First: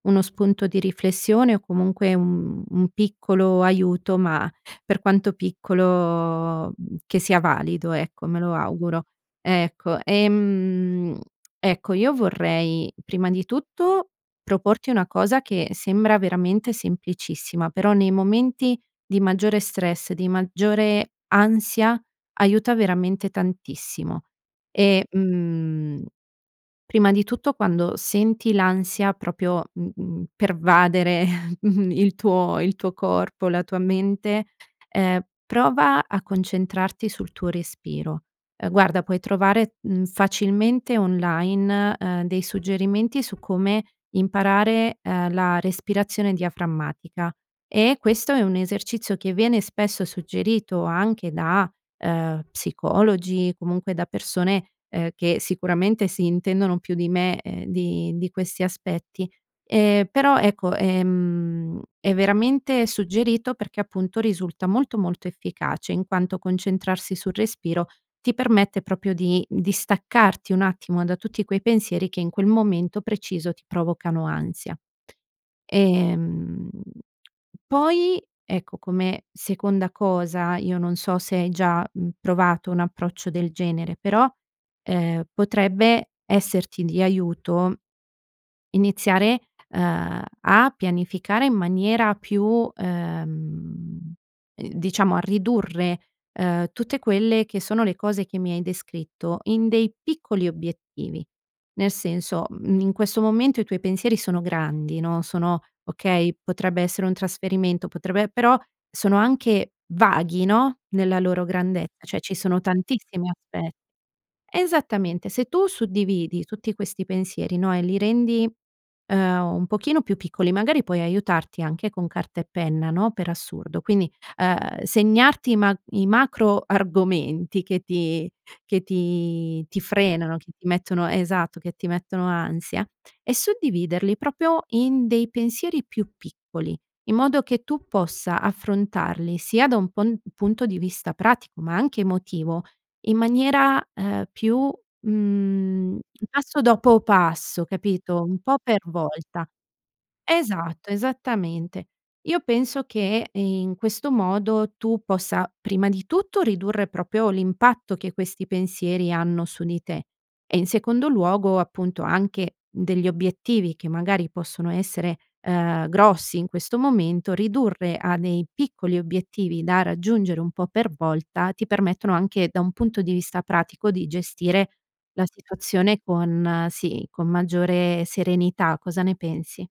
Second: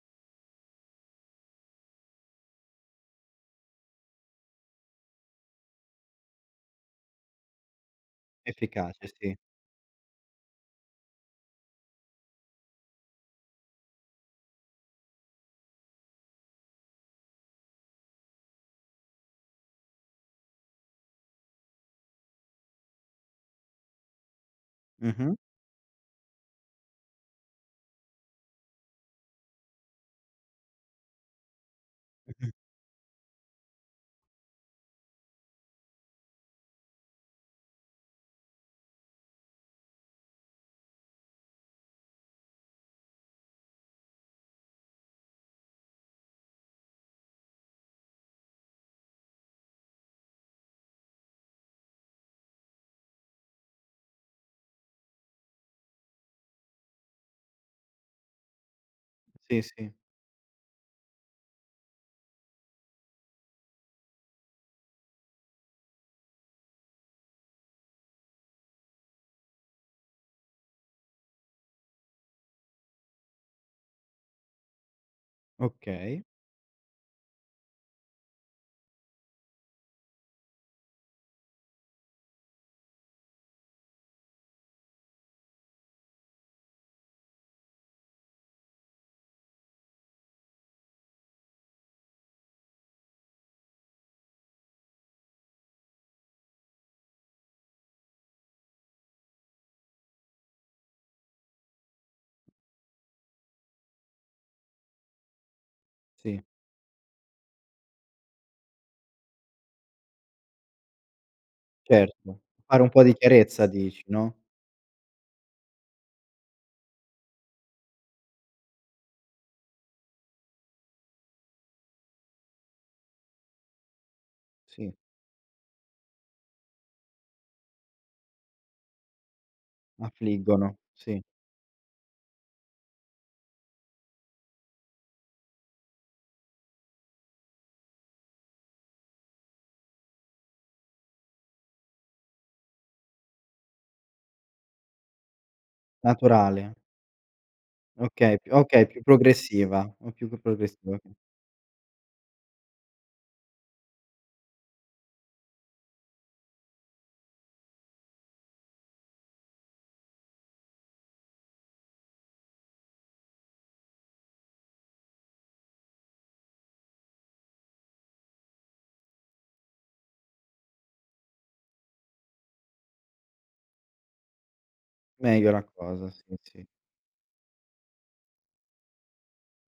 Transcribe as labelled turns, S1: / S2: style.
S1: Uno spunto di riflessione o, comunque, un un piccolo aiuto, ma per quanto piccolo che sia valido, ecco, me lo auguro.
S2: Efficace, sì.
S1: Ecco ehm, ecco, io vorrei prima di tutto proporti una cosa che sembra veramente semplicissima, però nei momenti di maggiore stress, di maggiore ansia aiuta veramente tantissimo. E,
S2: Mh-mh.
S1: mhmm, prima di tutto quando senti l'ansia proprio, mhmm, pervadere il
S2: Mh-mh.
S1: tuo il tuo corpo, la tua mente, uhm, prova a concentrarti sul tuo respiro. Uhm, guarda, puoi trovare, mhmm, facilmente online, uhm, dei suggerimenti su come imparare, uhm, la respirazione diaframmatica, e questo è un esercizio che viene spesso suggerito anche da, uhm, psicologi, comunque da persone, uhm, che sicuramente si intendono più di me, ehm, di di questi aspetti.
S2: Sì, sì.
S1: Ehm, però ecco, ehm, è veramente suggerito perché, appunto, risulta molto, molto efficace in quanto concentrarsi sul respiro ti permette proprio di distaccarti un attimo da tutti quei pensieri che in quel momento preciso ti provocano ansia.
S2: Okay.
S1: Ehm, poi, ecco, come seconda cosa, io non so se hai già, mhmm, provato un approccio del genere, però, ehm, potrebbe esserti di aiuto iniziare, uhm, a pianificare in maniera più uhm, uhm, diciamo a ridurre, uhm, tutte quelle che sono le cose che mi hai descritto in dei piccoli obiettivi. Nel senso, mhmm, in questo momento i tuoi pensieri sono grandi, no, sono okay?
S2: Sì.
S1: Potrebbe essere un trasferimento, potrebbe però sono anche vaghi, no, nella loro grandezza, cioè ci
S2: Certo,
S1: sono
S2: fare un po' di
S1: tantissimi
S2: chiarezza
S1: aspetti
S2: dici, no?
S1: esattamente, se tu suddividi tutti questi pensieri, no, e li rendi, uhm, un pochino più piccoli, magari puoi aiutarti anche con carta e penna, no, per assurdo. Quindi, uhm,
S2: Sì.
S1: segnarti i ma i macro argomenti che ti che ti ti frenano, che ti
S2: Affliggono,
S1: mettono
S2: sì.
S1: esatto, che ti mettono ansia e suddividerli proprio in dei pensieri più piccoli, in modo che tu possa affrontarli sia da un pon punto di vista pratico, ma anche emotivo, in maniera, uhm, più mhmm, passo
S2: Naturale.
S1: dopo passo, capito, un
S2: Okay più
S1: po'
S2: a
S1: per
S2: okay più
S1: volta.
S2: progressiva, po' più po
S1: Esatto,
S2: progressiva, okay.
S1: esattamente. Io penso che in questo modo tu possa, prima di tutto ridurre proprio l'impatto che questi pensieri hanno su di te e in secondo luogo, appunto, anche degli obiettivi che magari possono essere, uhm, grossi in questo momento, ridurre a dei piccoli obiettivi da raggiungere un po' per volta, ti permettono anche da un punto di vista pratico di gestire la
S2: Meglio la
S1: situazione
S2: cosa, sì, sì.
S1: con sì, con maggiore serenità. Cosa ne pensi?